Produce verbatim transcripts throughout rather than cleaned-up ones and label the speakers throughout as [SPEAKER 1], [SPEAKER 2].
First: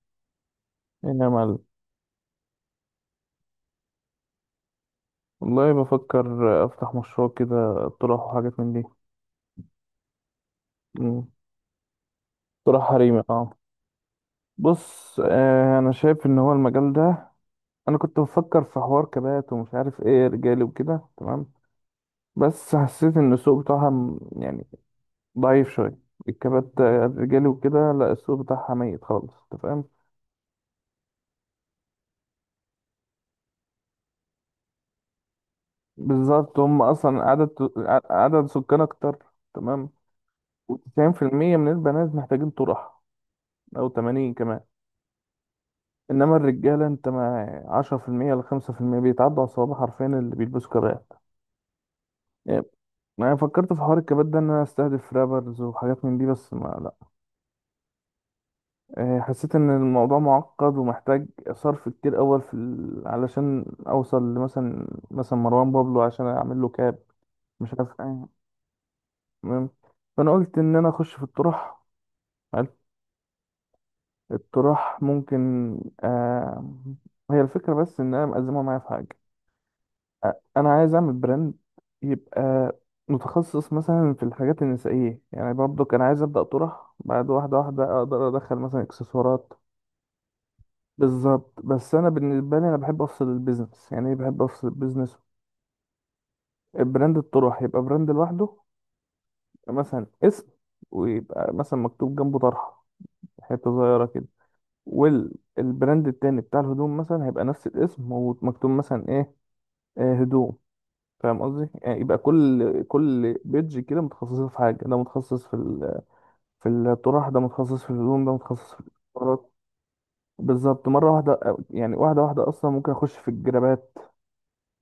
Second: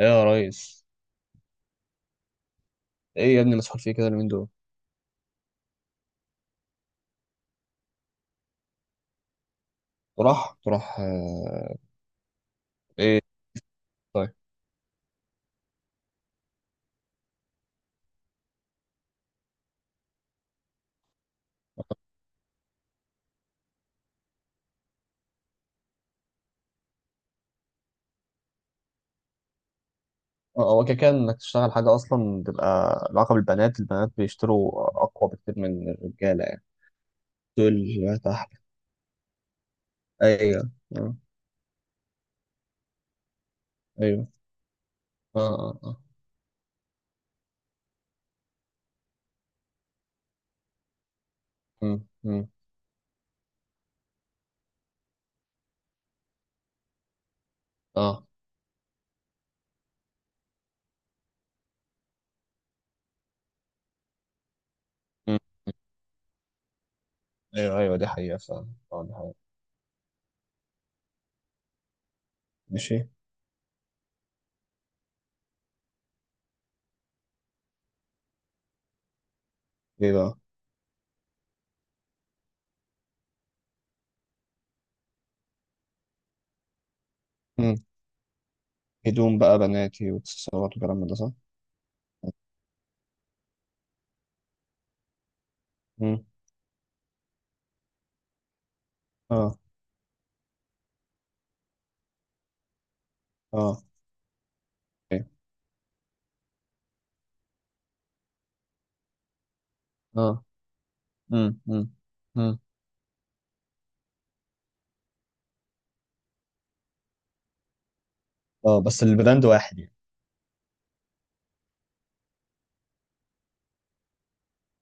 [SPEAKER 1] ايه يا ريس؟
[SPEAKER 2] ايه يا معلم.
[SPEAKER 1] ايه يا ابني، مسحول فيه كده اليومين دول.
[SPEAKER 2] والله، بفكر افتح مشروع كده، اقتراح وحاجات من دي.
[SPEAKER 1] تروح تروح
[SPEAKER 2] مم.
[SPEAKER 1] آه،
[SPEAKER 2] اقتراح حريمي،
[SPEAKER 1] ايه؟
[SPEAKER 2] اه.
[SPEAKER 1] طيب.
[SPEAKER 2] بص، آه انا شايف ان هو المجال ده. انا كنت بفكر في حوار كبات ومش عارف ايه، رجالي وكده، تمام. بس حسيت ان السوق بتاعها م- يعني ضعيف شويه. الكبات، آه، الرجالي وكده، لا السوق بتاعها ميت خالص، انت فاهم.
[SPEAKER 1] اه، هو كده كده انك تشتغل حاجه اصلا تبقى علاقه بالبنات. البنات بيشتروا اقوى بكتير من الرجاله
[SPEAKER 2] بالظبط،
[SPEAKER 1] يعني.
[SPEAKER 2] هم اصلا عدد. ع-
[SPEAKER 1] دول
[SPEAKER 2] عدد
[SPEAKER 1] تحت.
[SPEAKER 2] سكان اكتر. تمام.
[SPEAKER 1] ايوه. اه.
[SPEAKER 2] و90% من البنات محتاجين طرح، او
[SPEAKER 1] ايوه.
[SPEAKER 2] ثمانين كمان.
[SPEAKER 1] اه. اه. اه.
[SPEAKER 2] انما الرجاله، انت ما عشرة في المية ل خمسة في المية بيتعدوا على الصوابع، حرفيا اللي بيلبسوا كبات.
[SPEAKER 1] امم. امم.
[SPEAKER 2] يعني، انا فكرت في حوار الكبات ده ان انا استهدف رابرز وحاجات من دي، بس ما، لا.
[SPEAKER 1] اه.
[SPEAKER 2] إيه، حسيت ان الموضوع معقد ومحتاج صرف كتير اول في ال... علشان اوصل لمثلا مثلا
[SPEAKER 1] امم.
[SPEAKER 2] مروان بابلو عشان اعمل له كاب. مش
[SPEAKER 1] ايوه، ايوه،
[SPEAKER 2] عارف
[SPEAKER 1] دي
[SPEAKER 2] ايه.
[SPEAKER 1] حقيقه فعلا، اه دي حقيقه.
[SPEAKER 2] المهم، فانا قلت ان انا اخش في الطرح. حلو.
[SPEAKER 1] ماشي.
[SPEAKER 2] الطرح ممكن. آه... هي الفكره، بس ان انا مقزمها معايا في حاجه.
[SPEAKER 1] ايه
[SPEAKER 2] أ-
[SPEAKER 1] بقى؟
[SPEAKER 2] انا عايز اعمل براند يبقى متخصص مثلا في الحاجات النسائيه، يعني برضو كان عايز ابدا طرح، بعد واحده
[SPEAKER 1] امم.
[SPEAKER 2] واحده اقدر ادخل مثلا
[SPEAKER 1] هدوم
[SPEAKER 2] اكسسوارات.
[SPEAKER 1] بقى بناتي واكسسوارات وكلام من ده، صح؟
[SPEAKER 2] بالظبط، بس انا بالنسبه لي انا بحب افصل البيزنس. يعني إيه بحب افصل البيزنس؟
[SPEAKER 1] امم.
[SPEAKER 2] براند الطرح يبقى براند لوحده،
[SPEAKER 1] اه.
[SPEAKER 2] مثلا اسم، ويبقى مثلا مكتوب جنبه طرحه، حته
[SPEAKER 1] اه.
[SPEAKER 2] صغيره كده.
[SPEAKER 1] ايه.
[SPEAKER 2] والبراند التاني بتاع الهدوم مثلا هيبقى نفس الاسم، ومكتوب مثلا ايه، آه،
[SPEAKER 1] اه.
[SPEAKER 2] هدوم. فاهم
[SPEAKER 1] امم.
[SPEAKER 2] قصدي؟
[SPEAKER 1] امم.
[SPEAKER 2] يعني يبقى
[SPEAKER 1] امم.
[SPEAKER 2] كل كل بيدج كده متخصصه في حاجه، ده متخصص في ال... في الطرح، ده متخصص في الهدوم، ده متخصص في
[SPEAKER 1] اه، بس البراند
[SPEAKER 2] الاكسسوارات.
[SPEAKER 1] واحد يعني؟
[SPEAKER 2] بالظبط، مره واحده. يعني واحده واحده اصلا ممكن اخش في الجرابات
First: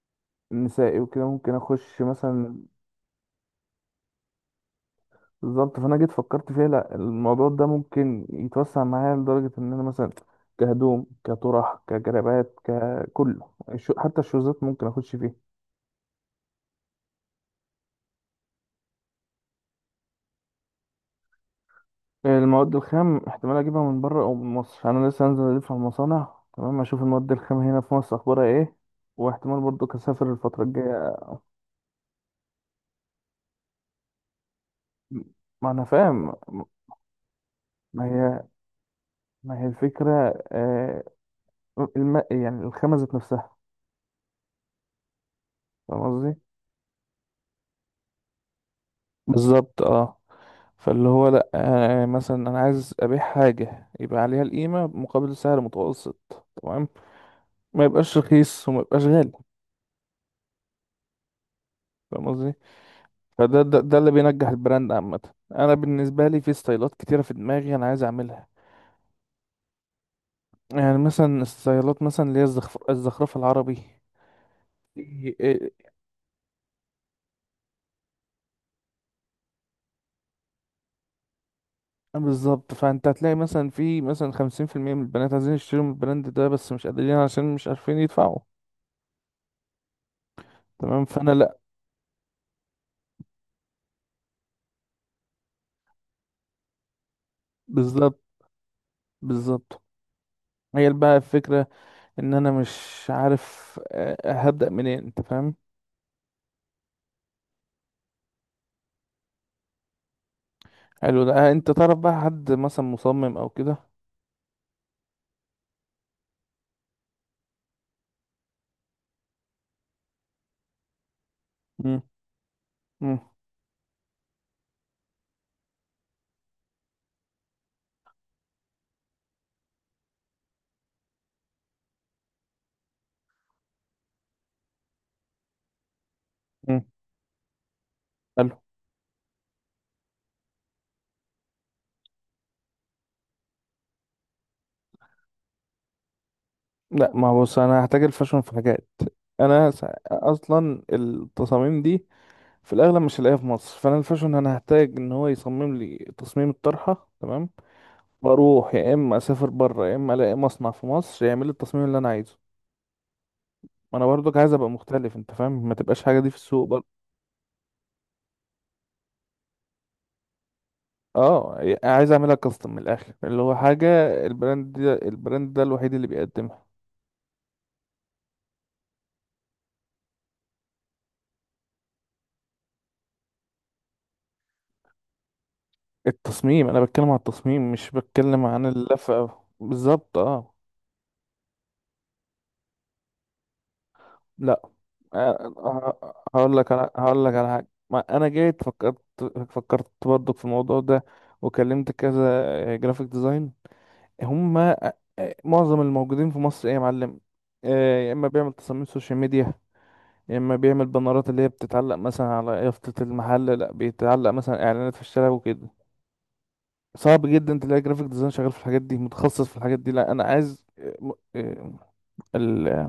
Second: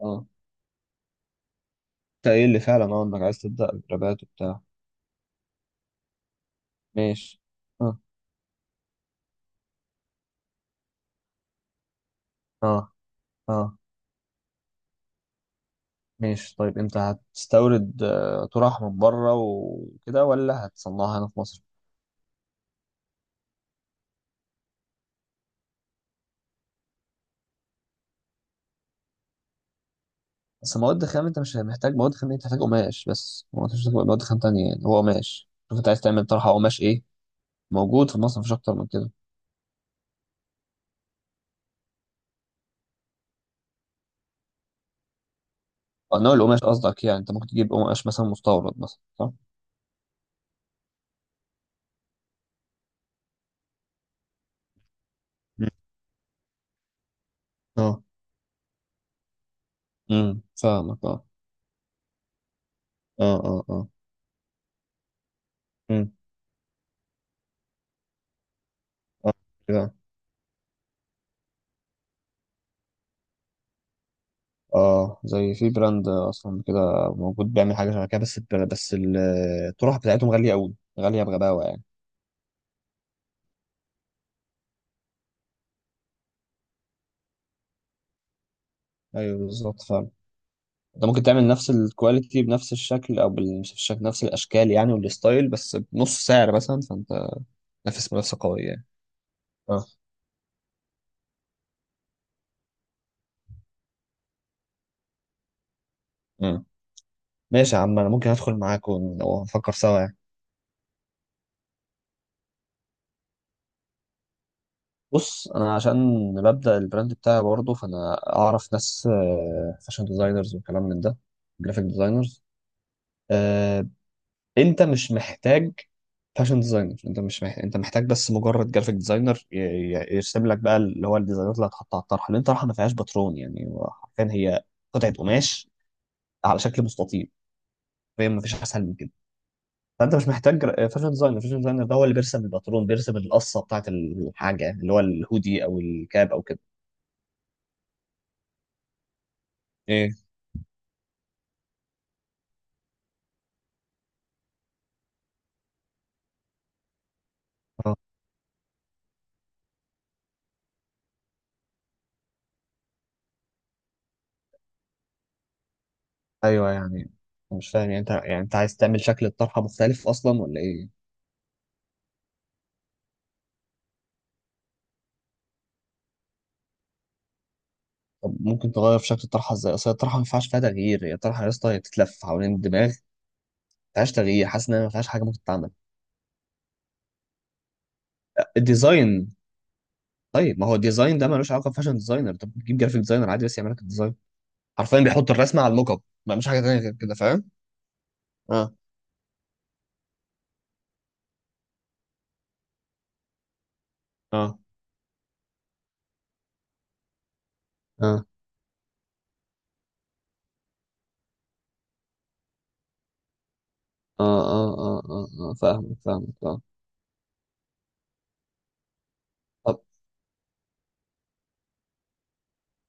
[SPEAKER 1] اه.
[SPEAKER 2] النسائي، وكده ممكن اخش
[SPEAKER 1] انت ايه اللي
[SPEAKER 2] مثلا.
[SPEAKER 1] فعلا، اه انك عايز تبدأ الربات وبتاع.
[SPEAKER 2] بالظبط، فانا جيت فكرت فيها، لا
[SPEAKER 1] ماشي.
[SPEAKER 2] الموضوع ده
[SPEAKER 1] اه.
[SPEAKER 2] ممكن يتوسع معايا لدرجه ان انا مثلا كهدوم كطرح كجرابات
[SPEAKER 1] اه.
[SPEAKER 2] ككله،
[SPEAKER 1] اه.
[SPEAKER 2] الشو- حتى الشوزات ممكن اخش فيه.
[SPEAKER 1] ماشي، طيب انت هتستورد آه، طرح من بره وكده ولا هتصنعها هنا في مصر؟
[SPEAKER 2] المواد الخام احتمال اجيبها من بره او من مصر، انا لسه هنزل الف على المصانع، تمام، اشوف المواد الخام هنا في مصر اخبارها ايه، واحتمال برضو اسافر الفتره
[SPEAKER 1] بس مواد
[SPEAKER 2] الجايه.
[SPEAKER 1] خام، انت مش محتاج مواد خام، انت محتاج قماش بس. هو مفيش مواد خام تانية يعني، هو قماش.
[SPEAKER 2] ما
[SPEAKER 1] شوف
[SPEAKER 2] انا
[SPEAKER 1] انت عايز تعمل
[SPEAKER 2] فاهم.
[SPEAKER 1] طرحة قماش ايه
[SPEAKER 2] ما
[SPEAKER 1] موجود في مصر،
[SPEAKER 2] هي
[SPEAKER 1] مفيش اكتر من كده.
[SPEAKER 2] ما هي الفكره. آه الم... يعني الخامه ذات نفسها. فاهم
[SPEAKER 1] اه، نوع
[SPEAKER 2] قصدي؟
[SPEAKER 1] القماش قصدك يعني. انت ممكن تجيب قماش مثلا مستورد مثلا، صح؟
[SPEAKER 2] بالظبط، اه. فاللي هو لا، آه مثلا انا عايز ابيع حاجه يبقى عليها القيمه مقابل سعر
[SPEAKER 1] مم.
[SPEAKER 2] متوسط، تمام. ما
[SPEAKER 1] اه،
[SPEAKER 2] يبقاش رخيص وما يبقاش غالي.
[SPEAKER 1] امم، فاهمك اه.
[SPEAKER 2] فاهم قصدي؟
[SPEAKER 1] اه،
[SPEAKER 2] فده
[SPEAKER 1] اه،
[SPEAKER 2] ده,
[SPEAKER 1] اه.
[SPEAKER 2] ده اللي بينجح البراند عامة. أنا
[SPEAKER 1] امم.
[SPEAKER 2] بالنسبة لي في ستايلات كتيرة في دماغي أنا عايز أعملها.
[SPEAKER 1] اه.
[SPEAKER 2] يعني مثلا ستايلات مثلا اللي هي الزخرف الزخرفة العربي.
[SPEAKER 1] اه،
[SPEAKER 2] إيه-
[SPEAKER 1] زي
[SPEAKER 2] إيه-
[SPEAKER 1] في براند اصلا كده موجود بيعمل حاجه شبه كده، بس بس الطرح بتاعتهم غاليه قوي. غاليه بغباوه يعني.
[SPEAKER 2] بالظبط، فأنت هتلاقي مثلا في مثلا خمسين في المية من البنات عايزين يشتروا من البراند ده، بس مش قادرين عشان مش عارفين يدفعوا.
[SPEAKER 1] ايوه، بالظبط فعلا.
[SPEAKER 2] تمام،
[SPEAKER 1] انت ممكن
[SPEAKER 2] فأنا
[SPEAKER 1] تعمل
[SPEAKER 2] لأ.
[SPEAKER 1] نفس الكواليتي بنفس الشكل، او بال- مش الشكل، نفس الاشكال يعني والستايل، بس بنص سعر مثلا. فانت نافس
[SPEAKER 2] بالظبط.
[SPEAKER 1] منافسه قويه يعني.
[SPEAKER 2] بالظبط
[SPEAKER 1] اه.
[SPEAKER 2] هي بقى الفكرة، إن أنا مش عارف آه، هبدأ منين. أنت فاهم؟
[SPEAKER 1] مم. ماشي يا عم، انا ممكن ادخل معاك ون- ونفكر سوا يعني.
[SPEAKER 2] حلو ده. آه، أنت تعرف بقى حد مثلا مصمم أو كده؟
[SPEAKER 1] بص، انا عشان ببدا البراند بتاعي برضه، فانا اعرف ناس فاشن ديزاينرز وكلام من ده، جرافيك
[SPEAKER 2] مم.
[SPEAKER 1] ديزاينرز.
[SPEAKER 2] مم.
[SPEAKER 1] انت مش محتاج فاشن ديزاينر، انت مش محتاج، انت محتاج بس مجرد جرافيك ديزاينر ي- ي- يرسم لك بقى اللي هو الديزاينات اللي هتحطها على الطرحه، لان الطرحه ما فيهاش باترون يعني. هو حرفيا هي قطعه قماش على شكل مستطيل، فهي ما
[SPEAKER 2] مم.
[SPEAKER 1] فيش اسهل من كده. فانت مش محتاج جرا- فاشن ديزاينر. فاشن ديزاينر ده هو اللي بيرسم الباترون، بيرسم القصه بتاعت الحاجه يعني، اللي هو الهودي او الكاب او كده.
[SPEAKER 2] لا، ما بص، انا هحتاج الفاشن في حاجات. انا س-
[SPEAKER 1] ايه.
[SPEAKER 2] اصلا التصاميم دي في الاغلب مش هلاقيها في مصر، فانا الفاشن انا هحتاج ان هو يصمم لي تصميم الطرحه، تمام،
[SPEAKER 1] اه.
[SPEAKER 2] واروح يا اما اسافر بره يا اما الاقي مصنع في مصر يعمل لي التصميم اللي انا عايزه. ما انا برضك عايز ابقى مختلف، انت فاهم، ما تبقاش حاجه دي في السوق
[SPEAKER 1] ايوه
[SPEAKER 2] برضه.
[SPEAKER 1] يعني، مش فاهم يعني. انت يعني انت عايز تعمل شكل الطرحه مختلف اصلا ولا ايه؟
[SPEAKER 2] اه، عايز اعملها كاستم من الاخر، اللي هو حاجه البراند ده، البراند ده الوحيد اللي بيقدمها.
[SPEAKER 1] طب ممكن تغير في شكل الطرحه ازاي؟ اصل الطرحه ما ينفعش فيها تغيير، هي الطرحه يا اسطى هي بتتلف حوالين الدماغ، ما فيهاش تغيير. حاسس ان هي ما فيهاش حاجه ممكن تتعمل.
[SPEAKER 2] التصميم، انا بتكلم عن التصميم مش بتكلم عن
[SPEAKER 1] الديزاين؟
[SPEAKER 2] اللفه، بالظبط اه.
[SPEAKER 1] طيب ما هو الديزاين ده ملوش علاقه بفاشن ديزاينر، طب تجيب جرافيك ديزاينر عادي بس يعمل لك الديزاين،
[SPEAKER 2] لا،
[SPEAKER 1] حرفيا بيحط
[SPEAKER 2] آه،
[SPEAKER 1] الرسمه على الموك اب.
[SPEAKER 2] آه،
[SPEAKER 1] ما مش
[SPEAKER 2] هقول
[SPEAKER 1] حاجه
[SPEAKER 2] لك،
[SPEAKER 1] تانيه
[SPEAKER 2] انا
[SPEAKER 1] غير كده،
[SPEAKER 2] هقول لك
[SPEAKER 1] فاهم.
[SPEAKER 2] على حاجه. ما انا جيت
[SPEAKER 1] اه.
[SPEAKER 2] فكرت، فكرت برضك في الموضوع ده، وكلمت كذا جرافيك ديزاين. هم
[SPEAKER 1] اه.
[SPEAKER 2] آه، آه، معظم الموجودين في مصر ايه يا معلم، آه، يا
[SPEAKER 1] اه.
[SPEAKER 2] اما بيعمل تصاميم سوشيال ميديا، يا اما بيعمل بانرات اللي هي بتتعلق مثلا على يافطة المحل، لا بيتعلق
[SPEAKER 1] اه.
[SPEAKER 2] مثلا
[SPEAKER 1] اه.
[SPEAKER 2] اعلانات في
[SPEAKER 1] اه.
[SPEAKER 2] الشارع
[SPEAKER 1] اه. اه،
[SPEAKER 2] وكده.
[SPEAKER 1] فاهمك، فاهمك، اه.
[SPEAKER 2] صعب جدا تلاقي جرافيك ديزاين شغال في الحاجات دي، متخصص في الحاجات
[SPEAKER 1] طب،
[SPEAKER 2] دي. لا انا عايز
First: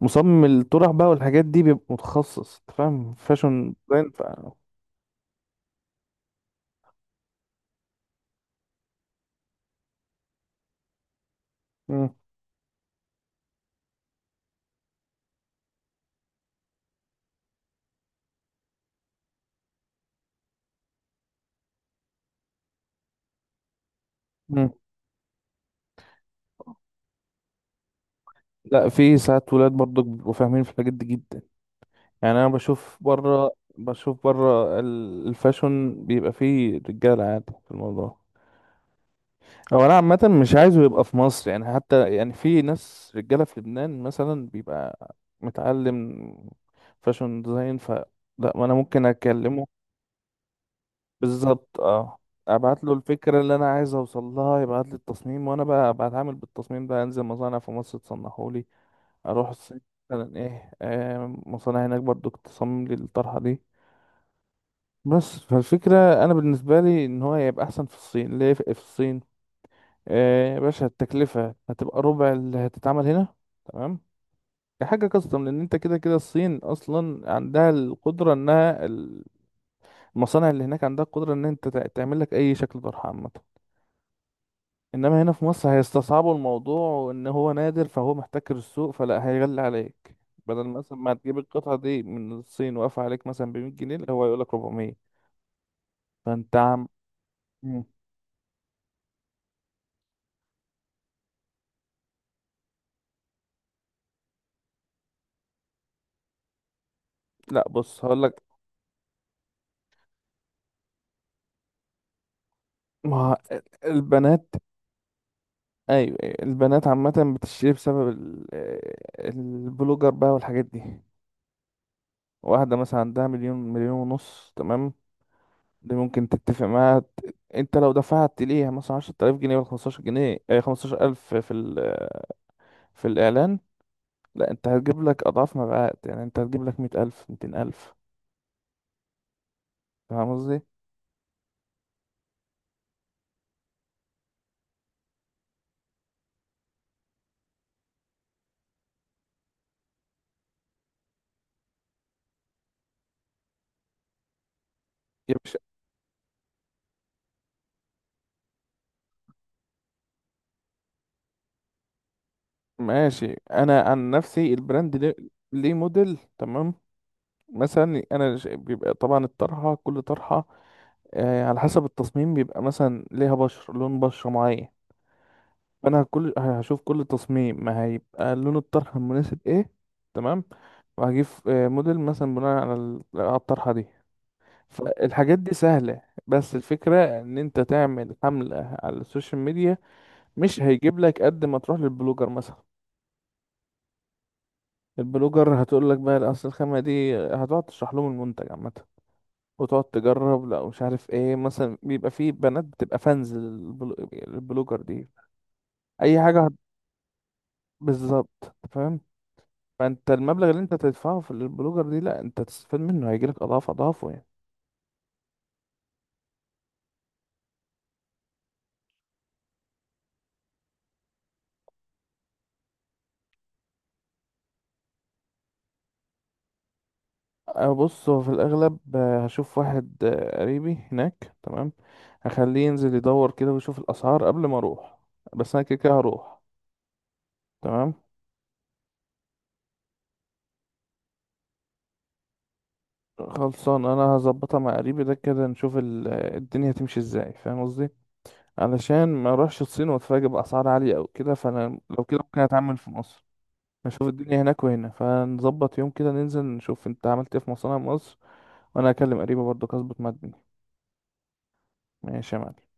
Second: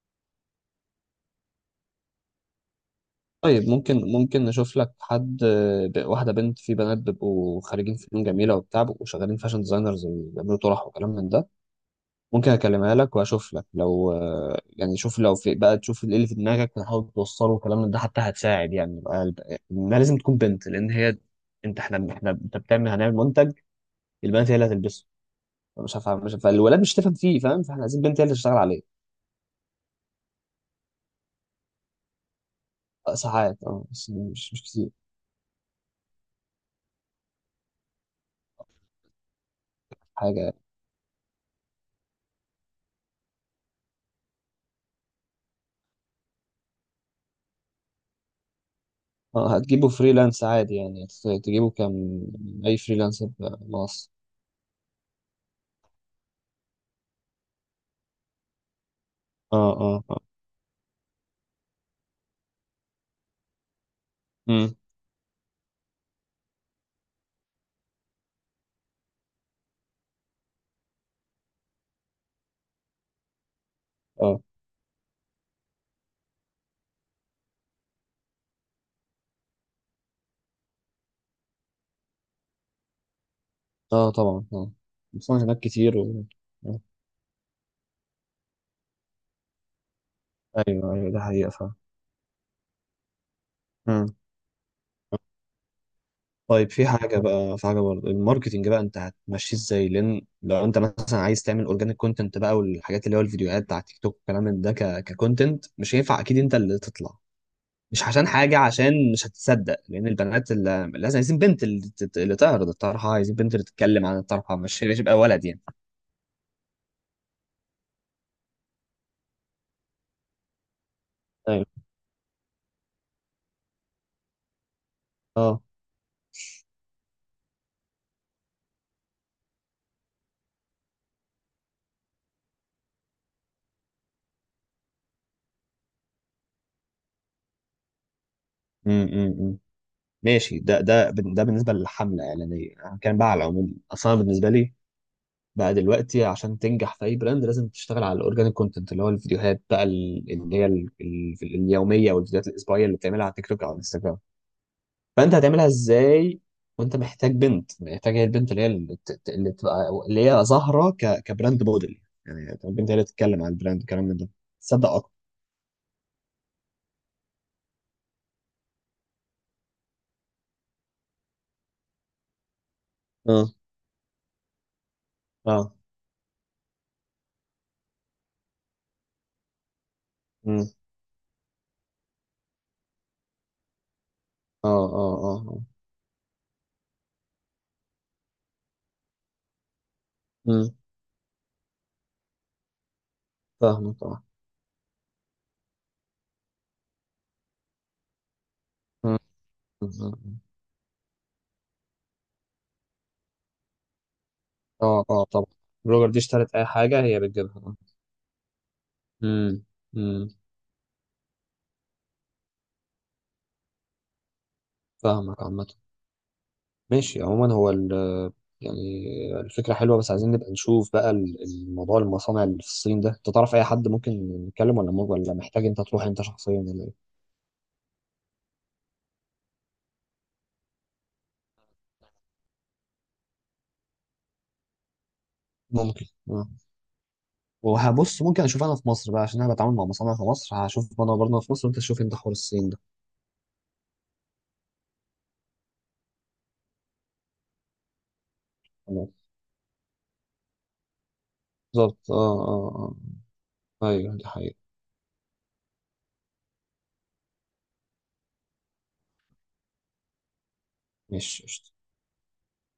[SPEAKER 2] مصمم الطرح بقى، والحاجات دي بيبقى متخصص انت فاهم،
[SPEAKER 1] طيب
[SPEAKER 2] فاشن
[SPEAKER 1] ممكن
[SPEAKER 2] ديزاين ف...
[SPEAKER 1] ممكن نشوف لك حد، آه، ب- واحده بنت. في بنات بيبقوا خارجين فنون جميله وبتاع، بيبقوا شغالين فاشن ديزاينرز وبيعملوا طرح وكلام من ده.
[SPEAKER 2] مم.
[SPEAKER 1] ممكن اكلمها لك واشوف لك لو آه، يعني، شوف لو في بقى، تشوف ايه اللي في دماغك وتحاول توصله والكلام من ده حتى هتساعد يعني، بقى بقى- انها لازم تكون بنت لان هي. انت احنا احنا انت بتعمل، هنعمل منتج، البنات هي اللي
[SPEAKER 2] مم.
[SPEAKER 1] هتلبسه. مش هفهم مش هفهم الولاد، مش هتفهم فيه، فاهم؟ فاحنا عايزين بنت هي اللي تشتغل
[SPEAKER 2] لا،
[SPEAKER 1] عليه.
[SPEAKER 2] في ساعات ولاد برضو بيبقوا فاهمين في الحاجات دي جدا. يعني انا بشوف
[SPEAKER 1] آه،
[SPEAKER 2] بره،
[SPEAKER 1] ساعات اه، بس
[SPEAKER 2] بشوف
[SPEAKER 1] مش مش
[SPEAKER 2] بره
[SPEAKER 1] كتير.
[SPEAKER 2] ال- الفاشن بيبقى فيه رجاله عادي في الموضوع. هو انا عامه
[SPEAKER 1] حاجه
[SPEAKER 2] مش
[SPEAKER 1] يعني.
[SPEAKER 2] عايزه يبقى في مصر، يعني حتى يعني في ناس رجاله في لبنان مثلا بيبقى متعلم فاشن ديزاين ف لا، ما انا ممكن
[SPEAKER 1] اه،
[SPEAKER 2] اكلمه.
[SPEAKER 1] هتجيبه فريلانس عادي يعني، هت- تجيبه
[SPEAKER 2] بالظبط،
[SPEAKER 1] كم؟
[SPEAKER 2] اه.
[SPEAKER 1] اي
[SPEAKER 2] ابعت له
[SPEAKER 1] فريلانس
[SPEAKER 2] الفكره اللي انا عايز
[SPEAKER 1] مصر.
[SPEAKER 2] اوصل لها، يبعت لي التصميم، وانا بقى بتعامل بالتصميم ده، انزل مصانع في مصر تصنعه لي. اروح
[SPEAKER 1] اه.
[SPEAKER 2] الصين
[SPEAKER 1] اه. اه.
[SPEAKER 2] مثلا ايه، آه مصانع هناك برضو تصمم لي الطرحه دي.
[SPEAKER 1] مم.
[SPEAKER 2] بس فالفكره، انا بالنسبه لي ان هو هيبقى احسن في الصين. ليه في في الصين؟ آه يا باشا، التكلفه هتبقى ربع اللي هتتعمل هنا. تمام،
[SPEAKER 1] اه.
[SPEAKER 2] كحاجه كاستم، لان انت كده كده الصين اصلا عندها القدره انها، المصانع اللي هناك عندها القدره ان انت تع- تعمل لك اي شكل طرحه عامه.
[SPEAKER 1] اه، طبعا. اه،
[SPEAKER 2] انما هنا
[SPEAKER 1] بس
[SPEAKER 2] في
[SPEAKER 1] هناك
[SPEAKER 2] مصر
[SPEAKER 1] كتير و...
[SPEAKER 2] هيستصعبوا
[SPEAKER 1] آه.
[SPEAKER 2] الموضوع، وان هو نادر فهو محتكر السوق، فلا، هيغلي عليك. بدل
[SPEAKER 1] ايوه،
[SPEAKER 2] مثلا
[SPEAKER 1] ايوه
[SPEAKER 2] ما
[SPEAKER 1] ده
[SPEAKER 2] تجيب
[SPEAKER 1] حقيقة فعلا.
[SPEAKER 2] القطعة دي من الصين واقفة عليك مثلا ب مية جنيه، لا،
[SPEAKER 1] مم.
[SPEAKER 2] هو يقولك اربعمية. فانت
[SPEAKER 1] طيب
[SPEAKER 2] عم.
[SPEAKER 1] في حاجة بقى، في حاجة
[SPEAKER 2] مم.
[SPEAKER 1] برضه، الماركتينج بقى انت هتمشيه ازاي؟ لان لو انت مثلا عايز تعمل اورجانيك كونتنت بقى والحاجات، اللي هو الفيديوهات بتاع تيك توك والكلام من ده، ك- ككونتنت مش هينفع اكيد انت اللي تطلع،
[SPEAKER 2] لا،
[SPEAKER 1] مش
[SPEAKER 2] بص
[SPEAKER 1] عشان
[SPEAKER 2] هقولك،
[SPEAKER 1] حاجة، عشان مش هتصدق. لان البنات اللي لازم، عايزين بنت اللي تت- اللي تعرض الطرحة، عايزين
[SPEAKER 2] ما
[SPEAKER 1] بنت اللي تتكلم عن
[SPEAKER 2] البنات،
[SPEAKER 1] الطرحة، مش مش يبقى ولد يعني.
[SPEAKER 2] ايوه أيوة، البنات عامة بتشتري بسبب ال- آه، البلوجر بقى والحاجات دي.
[SPEAKER 1] ايوه.
[SPEAKER 2] واحدة مثلا عندها مليون، مليون ونص، تمام.
[SPEAKER 1] اه.
[SPEAKER 2] دي ممكن تتفق معاها. ت- انت لو دفعت ليها مثلا عشرة الاف جنيه ولا خمسة عشر جنيه، آه، خمستاشر الف في ال في الإعلان، لا، أنت هتجيب لك أضعاف ما بقى، يعني أنت هتجيب لك مية ألف، ميتين ألف.
[SPEAKER 1] امم. أمم.
[SPEAKER 2] فاهم
[SPEAKER 1] ماشي،
[SPEAKER 2] قصدي؟
[SPEAKER 1] ده ده ده بالنسبة للحملة الإعلانية، أنا هتكلم بقى على العموم أصلا. بالنسبة لي بقى دلوقتي عشان تنجح في اي براند، لازم تشتغل على الاورجانيك كونتنت، اللي هو الفيديوهات بقى ال- اللي هي ال- ال- اليوميه والفيديوهات الاسبوعيه اللي بتعملها على تيك توك او على انستجرام. فانت
[SPEAKER 2] يا باشا،
[SPEAKER 1] هتعملها ازاي؟ وانت محتاج بنت، محتاج هي البنت اللي هي اللي ت- اللي تبقى اللي هي ظاهره ك... كبراند موديل يعني، البنت هي اللي
[SPEAKER 2] ماشي.
[SPEAKER 1] تتكلم عن البراند
[SPEAKER 2] أنا
[SPEAKER 1] والكلام
[SPEAKER 2] عن
[SPEAKER 1] من ده،
[SPEAKER 2] نفسي
[SPEAKER 1] تصدق
[SPEAKER 2] البراند
[SPEAKER 1] اكتر.
[SPEAKER 2] ليه ليه موديل؟ تمام. مثلا أنا ش- بيبقى طبعا الطرحة، كل طرحة آه على حسب التصميم بيبقى مثلا ليها
[SPEAKER 1] اه.
[SPEAKER 2] بشرة، لون بشرة معين.
[SPEAKER 1] اه.
[SPEAKER 2] فأنا كل هشوف كل تصميم ما هيبقى لون الطرحة المناسب إيه. تمام.
[SPEAKER 1] مم.
[SPEAKER 2] وهجيب آه، موديل مثلا بناء على ال- على الطرحة دي.
[SPEAKER 1] اه. اه.
[SPEAKER 2] فالحاجات
[SPEAKER 1] اه.
[SPEAKER 2] دي
[SPEAKER 1] اه.
[SPEAKER 2] سهلة. بس الفكرة ان انت تعمل حملة على السوشيال ميديا، مش
[SPEAKER 1] مم.
[SPEAKER 2] هيجيب لك قد ما تروح للبلوجر مثلا.
[SPEAKER 1] فاهمك اه.
[SPEAKER 2] البلوجر هتقول لك بقى اصل الخامة دي، هتقعد تشرح لهم المنتج عامة
[SPEAKER 1] مم.
[SPEAKER 2] وتقعد
[SPEAKER 1] مم. مم.
[SPEAKER 2] تجرب، لا مش عارف ايه، مثلا بيبقى في بنات بتبقى فانز للبلو- للبلوجر
[SPEAKER 1] اه،
[SPEAKER 2] دي.
[SPEAKER 1] اه طبعا. بلوجر دي
[SPEAKER 2] اي حاجة هت-
[SPEAKER 1] اشترت اي حاجه هي بتجيبها.
[SPEAKER 2] بالظبط. أنت فاهم؟
[SPEAKER 1] امم.
[SPEAKER 2] فانت
[SPEAKER 1] امم.
[SPEAKER 2] المبلغ اللي انت تدفعه في البلوجر دي، لا، انت تستفاد منه، هيجيلك اضعاف اضعافه يعني.
[SPEAKER 1] فاهمك عامه. ماشي عموما، هو ال- يعني الفكرة حلوة، بس عايزين نبقى نشوف بقى ال- الموضوع، المصانع اللي في الصين ده انت تعرف اي حد ممكن نتكلم، ولا ممكن، ولا محتاج انت تروح انت شخصيا ولا ايه؟
[SPEAKER 2] أه، بص، هو في الأغلب آه، هشوف واحد آه، قريبي هناك، تمام، هخليه ينزل يدور كده ويشوف الأسعار قبل ما أروح، بس أنا كده كده
[SPEAKER 1] ممكن.
[SPEAKER 2] هروح.
[SPEAKER 1] آه.
[SPEAKER 2] تمام،
[SPEAKER 1] وهبص، ممكن اشوف انا في مصر بقى عشان انا بتعامل مع مصانع في مصر، هشوف انا برضه في مصر وانت تشوف انت حوار الصين ده.
[SPEAKER 2] خلصان. أنا هظبطها مع قريبي ده كده، نشوف ال- آه، الدنيا تمشي ازاي، فاهم قصدي، علشان
[SPEAKER 1] تمام.
[SPEAKER 2] ما أروحش الصين وأتفاجئ بأسعار عالية أو كده، فأنا لو
[SPEAKER 1] بالظبط
[SPEAKER 2] كده ممكن
[SPEAKER 1] اه.
[SPEAKER 2] أتعامل في
[SPEAKER 1] اه.
[SPEAKER 2] مصر.
[SPEAKER 1] اه،
[SPEAKER 2] نشوف
[SPEAKER 1] ايوه دي
[SPEAKER 2] الدنيا
[SPEAKER 1] حقيقة.
[SPEAKER 2] هناك وهنا، فنظبط يوم كده ننزل نشوف أنت عملت إيه في مصانع مصر، وأنا هكلم قريبي برضه أظبط مع الدنيا.
[SPEAKER 1] ماشي، قشطة.
[SPEAKER 2] ماشي يا معلم.